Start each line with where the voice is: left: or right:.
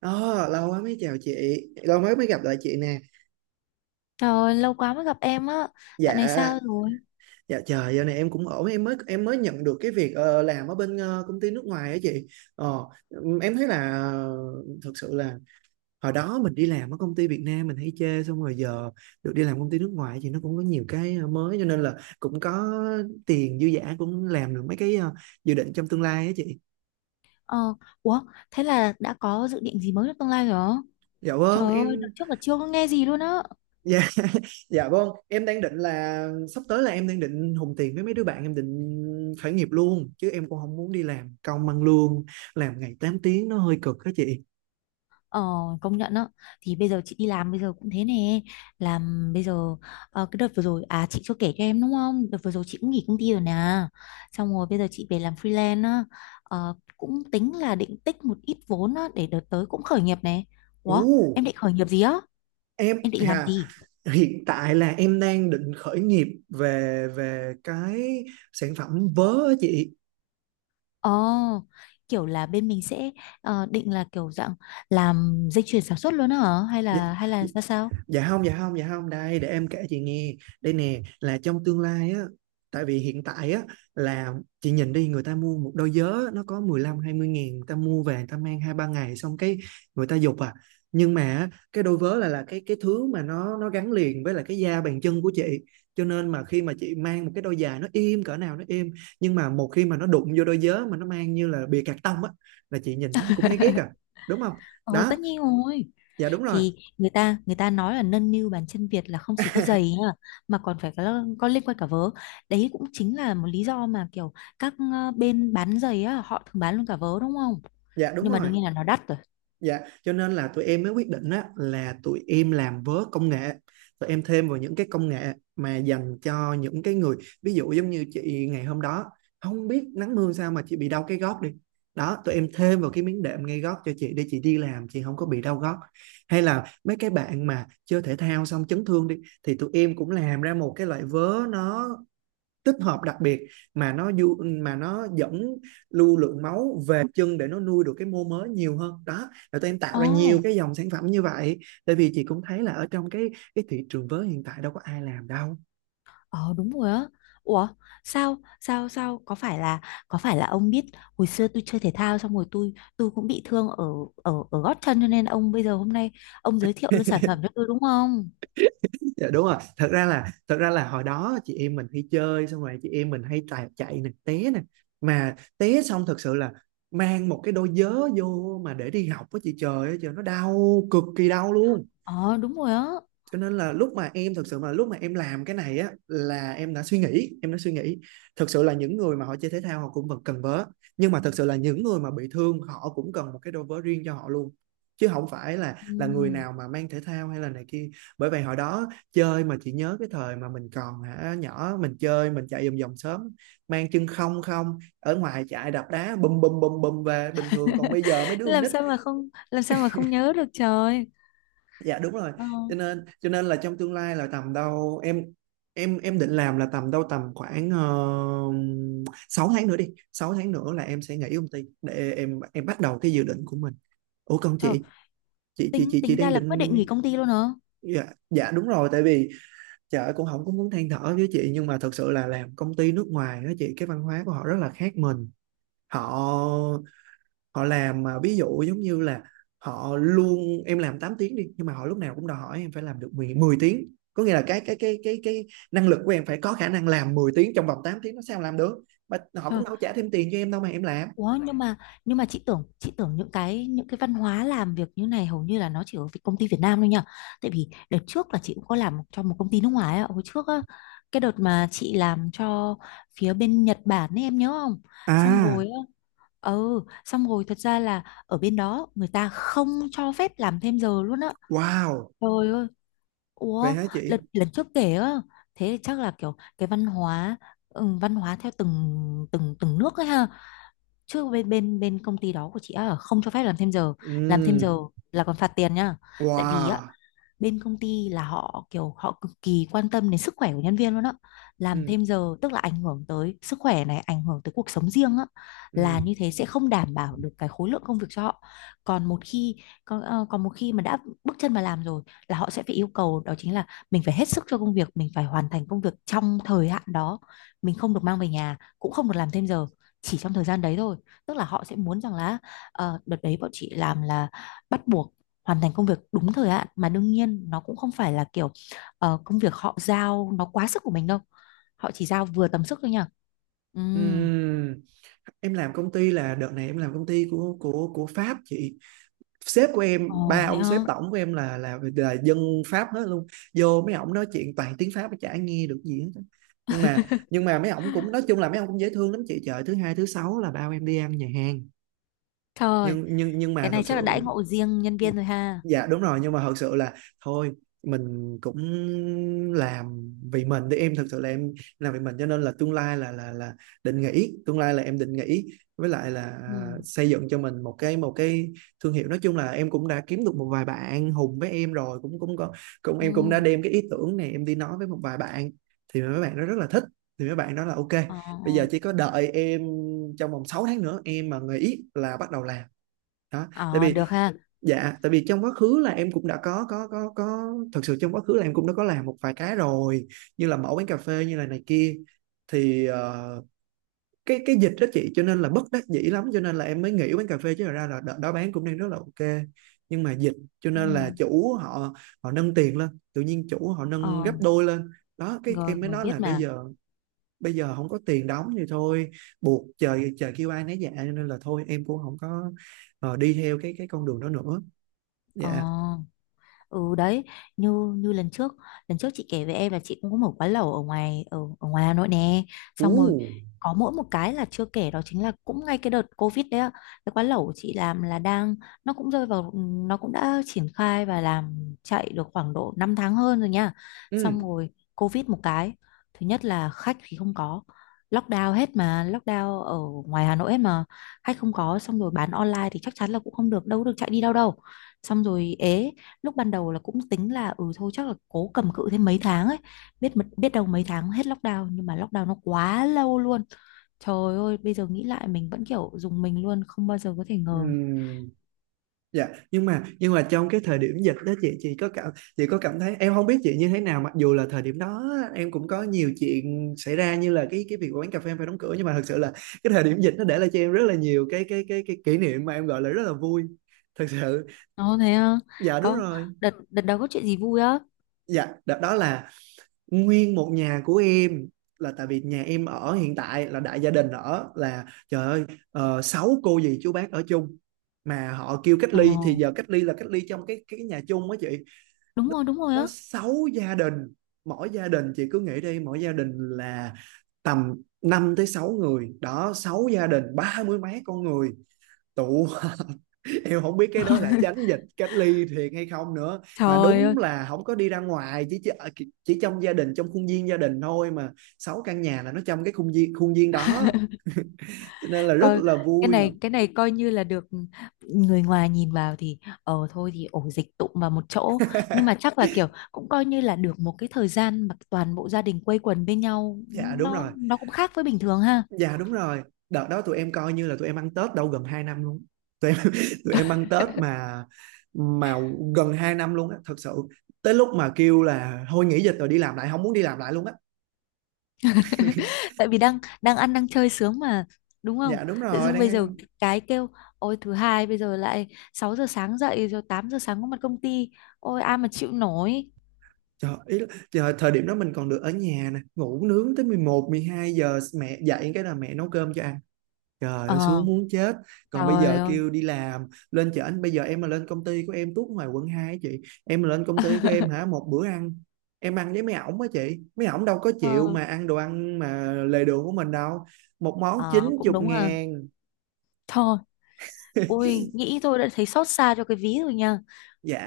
right: Ờ, lâu quá mới chào chị, lâu mới mới gặp lại chị nè.
left: Trời ơi, lâu quá mới gặp em á. Dạo này
right: Dạ,
left: sao rồi?
right: dạ trời, giờ này em cũng ổn, em mới nhận được cái việc làm ở bên công ty nước ngoài á chị. Em thấy là thực sự là hồi đó mình đi làm ở công ty Việt Nam mình hay chê, xong rồi giờ được đi làm công ty nước ngoài thì nó cũng có nhiều cái mới, cho nên là cũng có tiền dư dả, cũng làm được mấy cái dự định trong tương lai á chị.
left: Ờ, ủa, thế là đã có dự định gì mới trong tương lai rồi hả?
right: Dạ
left: Trời
right: vâng,
left: ơi, đợt
right: em
left: trước là chưa có nghe gì luôn á.
right: Dạ, dạ vâng. Em đang định là sắp tới là em đang định hùng tiền với mấy đứa bạn, em định khởi nghiệp luôn chứ em cũng không muốn đi làm công ăn lương, làm ngày 8 tiếng nó hơi cực đó chị.
left: Ờ, công nhận á. Thì bây giờ chị đi làm bây giờ cũng thế nè. Làm bây giờ, cái đợt vừa rồi, à chị chưa kể cho em đúng không? Đợt vừa rồi chị cũng nghỉ công ty rồi nè. Xong rồi bây giờ chị về làm freelance á. Cũng tính là định tích một ít vốn á, để đợt tới cũng khởi nghiệp này. Ủa,
right: Ồ,
left: em định khởi nghiệp gì á?
right: em
left: Em định làm
right: à,
left: gì?
right: hiện tại là em đang định khởi nghiệp về về cái sản phẩm vớ á chị.
left: Ồ, kiểu là bên mình sẽ định là kiểu dạng làm dây chuyền sản xuất luôn hả? Hay
right: Dạ,
left: là hay là
right: dạ,
left: ra sao?
right: dạ không, dạ không, dạ không, đây để em kể chị nghe. Đây nè, là trong tương lai á, tại vì hiện tại á là chị nhìn đi, người ta mua một đôi giớ nó có 15 20 ngàn, người ta mua về người ta mang hai ba ngày xong cái người ta dục à. Nhưng mà á, cái đôi vớ là cái thứ mà nó gắn liền với là cái da bàn chân của chị, cho nên mà khi mà chị mang một cái đôi giày nó im cỡ nào nó im, nhưng mà một khi mà nó đụng vô đôi giớ mà nó mang như là bìa cạc tông á là chị nhìn nó thì cũng thấy ghét à, đúng không?
left: Ồ,
right: Đó.
left: tất nhiên rồi.
right: Dạ đúng rồi.
left: Thì người ta nói là nâng niu bàn chân Việt là không chỉ có giày nha, mà còn phải có liên quan cả vớ. Đấy cũng chính là một lý do mà kiểu các bên bán giày á, họ thường bán luôn cả vớ đúng không?
right: Dạ đúng
left: Nhưng mà
right: rồi.
left: đương nhiên là nó đắt rồi.
right: Dạ, cho nên là tụi em mới quyết định á, là tụi em làm vớ công nghệ. Tụi em thêm vào những cái công nghệ mà dành cho những cái người, ví dụ giống như chị ngày hôm đó, không biết nắng mưa sao mà chị bị đau cái gót đi. Đó, tụi em thêm vào cái miếng đệm ngay gót cho chị để chị đi làm, chị không có bị đau gót. Hay là mấy cái bạn mà chơi thể thao xong chấn thương đi, thì tụi em cũng làm ra một cái loại vớ nó tích hợp đặc biệt mà nó du mà nó dẫn lưu lượng máu về chân để nó nuôi được cái mô mới nhiều hơn. Đó, và tụi em tạo
left: Ồ.
right: ra nhiều cái dòng sản phẩm như vậy, tại vì chị cũng thấy là ở trong cái thị trường vớ hiện tại đâu có ai làm đâu.
left: Ờ đúng rồi á. Ủa sao sao sao có phải là ông biết hồi xưa tôi chơi thể thao xong rồi tôi cũng bị thương ở ở ở gót chân cho nên ông bây giờ hôm nay ông giới thiệu luôn sản phẩm cho tôi đúng không?
right: Dạ, đúng rồi. Thật ra là hồi đó chị em mình hay chơi, xong rồi chị em mình hay chạy chạy nè, té nè, mà té xong thật sự là mang một cái đôi vớ vô mà để đi học với chị, trời ơi trời, nó đau cực kỳ, đau luôn.
left: Ờ đúng rồi á.
right: Cho nên là lúc mà em làm cái này á là em đã suy nghĩ, em đã suy nghĩ, thực sự là những người mà họ chơi thể thao họ cũng vẫn cần vớ, nhưng mà thực sự là những người mà bị thương họ cũng cần một cái đôi vớ riêng cho họ luôn, chứ không phải là
left: Ừ.
right: là người nào mà mang thể thao hay là này kia. Bởi vậy hồi đó chơi, mà chị nhớ cái thời mà mình còn hả nhỏ, mình chơi mình chạy vòng vòng sớm, mang chân không không ở ngoài chạy đập đá bùm bùm bùm bùm về bình thường, còn bây giờ mấy đứa con
left: Làm
right: nít.
left: sao mà không làm sao mà không nhớ được trời.
right: Dạ đúng rồi.
left: Ờ,
right: Cho nên là trong tương lai là tầm đâu em định làm là tầm khoảng 6 tháng nữa đi, 6 tháng nữa là em sẽ nghỉ công ty để em bắt đầu cái dự định của mình. Ủa còn
left: trời tính
right: chị
left: tính ra
right: đang
left: là quyết định
right: định...
left: nghỉ công ty luôn hả?
right: Dạ. Dạ đúng rồi, tại vì chợ cũng không có muốn than thở với chị, nhưng mà thật sự là làm công ty nước ngoài đó chị, cái văn hóa của họ rất là khác mình. Họ, làm mà ví dụ giống như là họ luôn em làm 8 tiếng đi, nhưng mà họ lúc nào cũng đòi hỏi em phải làm được 10 10 tiếng, có nghĩa là cái năng lực của em phải có khả năng làm 10 tiếng trong vòng 8 tiếng, nó sao làm được, mà họ cũng
left: Trời.
right: đâu trả thêm tiền cho em đâu mà em làm.
left: Ủa nhưng mà chị tưởng những cái văn hóa làm việc như này hầu như là nó chỉ ở công ty Việt Nam thôi nhỉ? Tại vì đợt trước là chị cũng có làm cho một công ty nước ngoài á, hồi trước á, cái đợt mà chị làm cho phía bên Nhật Bản ấy em nhớ không? Xong
right: À,
left: rồi á, xong rồi thật ra là ở bên đó người ta không cho phép làm thêm giờ luôn á.
right: wow.
left: Trời ơi.
right: Vậy
left: Ủa,
right: hả chị?
left: lần lần trước kể á, thế thì chắc là kiểu cái văn hóa văn hóa theo từng từng từng nước ấy ha, chứ bên bên bên công ty đó của chị á không cho phép làm thêm giờ. Làm thêm
right: Ừ.
left: giờ là còn phạt tiền nhá, tại vì á
right: Wow.
left: bên công ty là họ kiểu họ cực kỳ quan tâm đến sức khỏe của nhân viên luôn á. Làm
right: Ừ,
left: thêm giờ tức là ảnh hưởng tới sức khỏe này, ảnh hưởng tới cuộc sống riêng á,
right: ừ,
left: là như thế sẽ không đảm bảo được cái khối lượng công việc cho họ. Còn một khi còn một khi mà đã bước chân vào làm rồi là họ sẽ phải yêu cầu đó chính là mình phải hết sức cho công việc, mình phải hoàn thành công việc trong thời hạn đó, mình không được mang về nhà cũng không được làm thêm giờ, chỉ trong thời gian đấy thôi. Tức là họ sẽ muốn rằng là đợt đấy bọn chị làm là bắt buộc hoàn thành công việc đúng thời hạn, mà đương nhiên nó cũng không phải là kiểu công việc họ giao nó quá sức của mình đâu, họ chỉ giao vừa tầm sức thôi nha. Ừ.
right: ừ. Em làm công ty là đợt này em làm công ty của Pháp chị. Sếp của em,
left: Ồ
right: ba
left: vậy
right: ông sếp
left: hả.
right: tổng của em là dân Pháp hết luôn. Vô mấy ổng nói chuyện toàn tiếng Pháp mà chả nghe được gì hết. Nhưng mà mấy ổng cũng nói chung là mấy ổng cũng dễ thương lắm chị, trời, thứ hai thứ sáu là bao em đi ăn nhà hàng.
left: Trời,
right: Nhưng mà
left: cái
right: thật
left: này chắc là đãi
right: sự...
left: ngộ riêng nhân viên rồi ha.
right: Dạ đúng rồi, nhưng mà thật sự là thôi, mình cũng làm vì mình, thì em thật sự là em làm vì mình, cho nên là tương lai là định nghỉ, tương lai là em định nghỉ, với lại là
left: Ừ.
right: xây dựng cho mình một cái thương hiệu. Nói chung là em cũng đã kiếm được một vài bạn hùng với em rồi, cũng cũng có, cũng em cũng
left: Ừ.
right: đã đem cái ý tưởng này em đi nói với một vài bạn, thì mấy bạn nó rất là thích, thì mấy bạn nói là OK,
left: ờ
right: bây giờ chỉ có đợi em trong vòng 6 tháng nữa, em mà nghỉ là bắt đầu làm. Đó tại
left: ờ,
right: vì...
left: được ha.
right: Dạ, tại vì trong quá khứ là em cũng đã có, thật sự trong quá khứ là em cũng đã có làm một vài cái rồi, như là mẫu quán cà phê, như là này kia. Thì cái dịch đó chị, cho nên là bất đắc dĩ lắm cho nên là em mới nghỉ quán cà phê, chứ thật ra là đợt đó bán cũng đang rất là OK, nhưng mà dịch, cho nên là
left: Ừ.
right: chủ họ, họ nâng tiền lên, tự nhiên chủ họ nâng
left: Ờ,
right: gấp đôi lên. Đó, cái
left: rồi
right: em mới
left: rồi
right: nói là
left: biết
right: bây
left: mà.
right: giờ, bây giờ không có tiền đóng thì thôi, buộc, trời trời kêu ai nấy dạ, cho nên là thôi em cũng không có đi theo cái con đường đó nữa.
left: Ờ.
right: Dạ.
left: Ừ đấy. Như như lần trước chị kể với em là chị cũng có mở quán lẩu ở ngoài ở, ở ngoài Hà Nội nè, xong rồi
right: Ú,
left: có mỗi một cái là chưa kể đó chính là cũng ngay cái đợt Covid đấy ạ. Cái quán lẩu của chị làm là đang, nó cũng rơi vào, nó cũng đã triển khai và làm chạy được khoảng độ 5 tháng hơn rồi nha. Xong
right: ừ,
left: rồi Covid một cái, thứ nhất là khách thì không có, lockdown hết mà, lockdown ở ngoài Hà Nội hết mà, khách không có. Xong rồi bán online thì chắc chắn là cũng không được, đâu có được chạy đi đâu đâu. Xong rồi ế, lúc ban đầu là cũng tính là ừ thôi chắc là cố cầm cự thêm mấy tháng ấy, biết đâu mấy tháng hết lockdown, nhưng mà lockdown nó quá lâu luôn. Trời ơi, bây giờ nghĩ lại mình vẫn kiểu dùng mình luôn, không bao giờ có thể ngờ.
right: ừm, dạ. Nhưng mà trong cái thời điểm dịch đó chị có cảm thấy, em không biết chị như thế nào, mặc dù là thời điểm đó em cũng có nhiều chuyện xảy ra, như là cái việc quán cà phê em phải đóng cửa, nhưng mà thật sự là cái thời điểm dịch nó để lại cho em rất là nhiều cái kỷ niệm mà em gọi là rất là vui, thật sự.
left: Ồ thế á?
right: Dạ đúng
left: Có
right: rồi.
left: đợt đợt đó có chuyện gì vui á?
right: Dạ đó, đó là nguyên một nhà của em, là tại vì nhà em ở hiện tại là đại gia đình ở, là trời ơi, sáu cô dì chú bác ở chung, mà họ kêu cách
left: Ồ
right: ly. Thì giờ cách ly là cách ly trong cái nhà chung á chị,
left: đúng rồi, đúng rồi á.
right: nó sáu gia đình, mỗi gia đình chị cứ nghĩ đi, mỗi gia đình là tầm 5 tới 6 người đó, sáu gia đình ba mươi mấy con người tụ. Hiếu không biết cái đó là tránh dịch cách ly thiệt hay không nữa, mà
left: Trời
right: đúng
left: ơi.
right: là không có đi ra ngoài, chỉ chỉ trong gia đình, trong khuôn viên gia đình thôi mà, 6 căn nhà là nó trong cái khuôn viên đó, cho nên là rất
left: Coi cái,
right: là
left: ờ,
right: vui.
left: này cái này coi như là được, người ngoài nhìn vào thì thôi thì ổ dịch tụm vào một chỗ, nhưng mà chắc là kiểu cũng coi như là được một cái thời gian mà toàn bộ gia đình quây quần bên nhau,
right: Dạ, đúng
left: nó
right: rồi.
left: cũng khác với bình thường ha.
right: Dạ, đúng rồi, đợt đó tụi em coi như là tụi em ăn Tết đâu gần 2 năm luôn. Tụi em tụi em ăn Tết mà gần 2 năm luôn á, thật sự, tới lúc mà kêu là thôi nghỉ dịch rồi đi làm lại, không muốn đi làm lại luôn á.
left: Tại vì đang đang ăn đang chơi sướng mà, đúng
right: Dạ,
left: không?
right: đúng
left: Tự
right: rồi,
left: dưng bây giờ
right: đang...
left: cái kêu ôi thứ hai bây giờ lại 6 giờ sáng dậy rồi 8 giờ sáng có mặt công ty, ôi ai mà chịu nổi.
right: Trời, ý là trời, thời điểm đó mình còn được ở nhà nè, ngủ nướng tới 11, 12 giờ, mẹ dậy cái là mẹ nấu cơm cho ăn. Trời ơi
left: Ờ.
right: sướng muốn chết. Còn bây
left: Trời
right: giờ
left: ơi.
right: kêu đi làm, lên chợ anh bây giờ em mà lên công ty của em tuốt ngoài quận 2 á chị. Em mà lên công ty của em hả, một bữa ăn em ăn với mấy ổng á chị. Mấy ổng đâu có chịu
left: ờ,
right: mà ăn đồ ăn mà lề đường của mình đâu. Một món chín
left: ờ cũng
right: chục
left: đúng à.
right: ngàn.
left: Thôi, ui nghĩ thôi đã thấy xót xa cho cái ví rồi nha.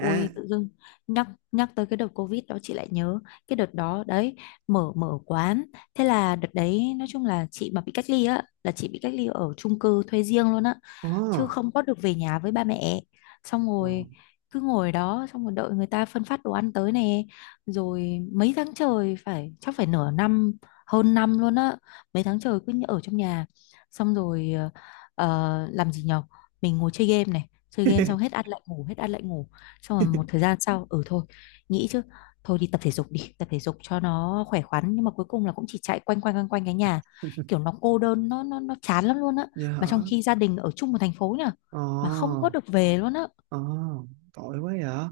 left: Ui tự dưng nhắc nhắc tới cái đợt Covid đó chị lại nhớ cái đợt đó đấy, mở mở quán. Thế là đợt đấy nói chung là chị mà bị cách ly á là chị bị cách ly ở chung cư thuê riêng luôn á,
right: Ồ.
left: chứ không có được về nhà với ba mẹ. Xong
right: Ồ.
left: rồi cứ ngồi đó xong rồi đợi người ta phân phát đồ ăn tới nè, rồi mấy tháng trời, phải chắc phải nửa năm, hơn năm luôn á, mấy tháng trời cứ ở trong nhà. Xong rồi, làm gì nhở, mình ngồi chơi game này, chơi game xong hết ăn lại ngủ, hết ăn lại ngủ. Xong rồi một thời gian sau ừ thôi nghĩ chứ, thôi đi tập thể dục, đi tập thể dục cho nó khỏe khoắn, nhưng mà cuối cùng là cũng chỉ chạy quanh quanh quanh quanh cái nhà, kiểu nó cô đơn, nó chán lắm luôn á.
right: Dạ
left: Mà trong
right: hả?
left: khi gia đình ở chung một thành phố nhở, mà không
right: Ồ.
left: có được về luôn á.
right: Ồ. Tội quá vậy.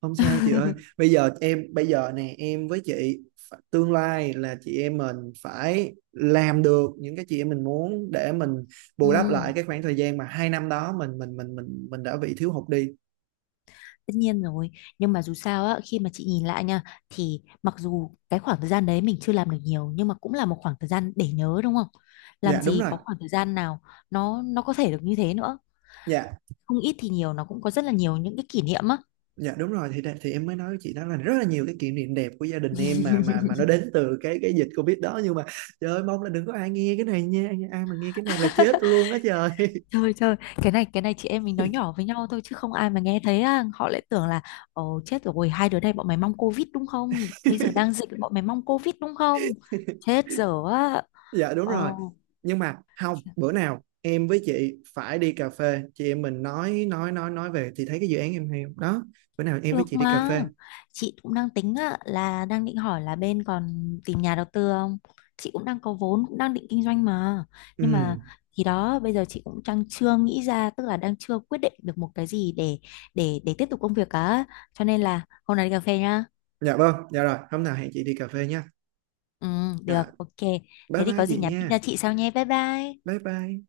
right: Không sao chị ơi, bây giờ em, bây giờ nè em với chị phải- tương lai là chị em mình phải làm được những cái chị em mình muốn để mình
left: Ừ,
right: bù đắp lại cái khoảng thời gian mà 2 năm đó mình đã bị thiếu hụt đi.
left: tất nhiên rồi. Nhưng mà dù sao á, khi mà chị nhìn lại nha, thì mặc dù cái khoảng thời gian đấy mình chưa làm được nhiều, nhưng mà cũng là một khoảng thời gian để nhớ đúng không?
right: Dạ
left: Làm
right: đúng
left: gì
right: rồi.
left: có khoảng thời gian nào nó có thể được như thế nữa.
right: Dạ
left: Không ít thì nhiều nó cũng có rất là nhiều những cái kỷ niệm á.
right: dạ đúng rồi, thì em mới nói với chị đó là rất là nhiều cái kỷ niệm đẹp của gia đình em, mà nó đến từ cái dịch Covid đó, nhưng mà trời ơi mong là đừng có ai nghe cái này nha, ai mà nghe cái này là chết luôn á trời.
left: Trời trời, cái này chị em mình nói nhỏ với nhau thôi chứ không ai mà nghe thấy á, họ lại tưởng là ồ chết rồi, hai đứa này bọn mày mong Covid đúng không? Bây giờ đang dịch bọn mày mong Covid đúng không? Chết dở á.
right: Dạ đúng rồi,
left: Ồ,
right: nhưng mà không, bữa nào em với chị phải đi cà phê, chị em mình nói về thì thấy cái dự án em hay không? Đó, bữa nào em với
left: được
right: chị đi cà
left: mà.
right: phê.
left: Chị cũng đang tính á là đang định hỏi là bên còn tìm nhà đầu tư không? Chị cũng đang có vốn, cũng đang định kinh doanh mà. Nhưng mà
right: Ừ.
left: thì đó, bây giờ chị cũng đang chưa nghĩ ra, tức là đang chưa quyết định được một cái gì để tiếp tục công việc cả, cho nên là hôm nay đi cà phê nhá.
right: Dạ vâng, dạ rồi, hôm nào hẹn chị đi cà phê nha.
left: Ừ, được,
right: Dạ.
left: ok.
right: Bye
left: Thế thì
right: bye
left: có gì
right: chị
left: nhắn tin cho
right: nha.
left: chị sau nhé. Bye bye.
right: Bye bye.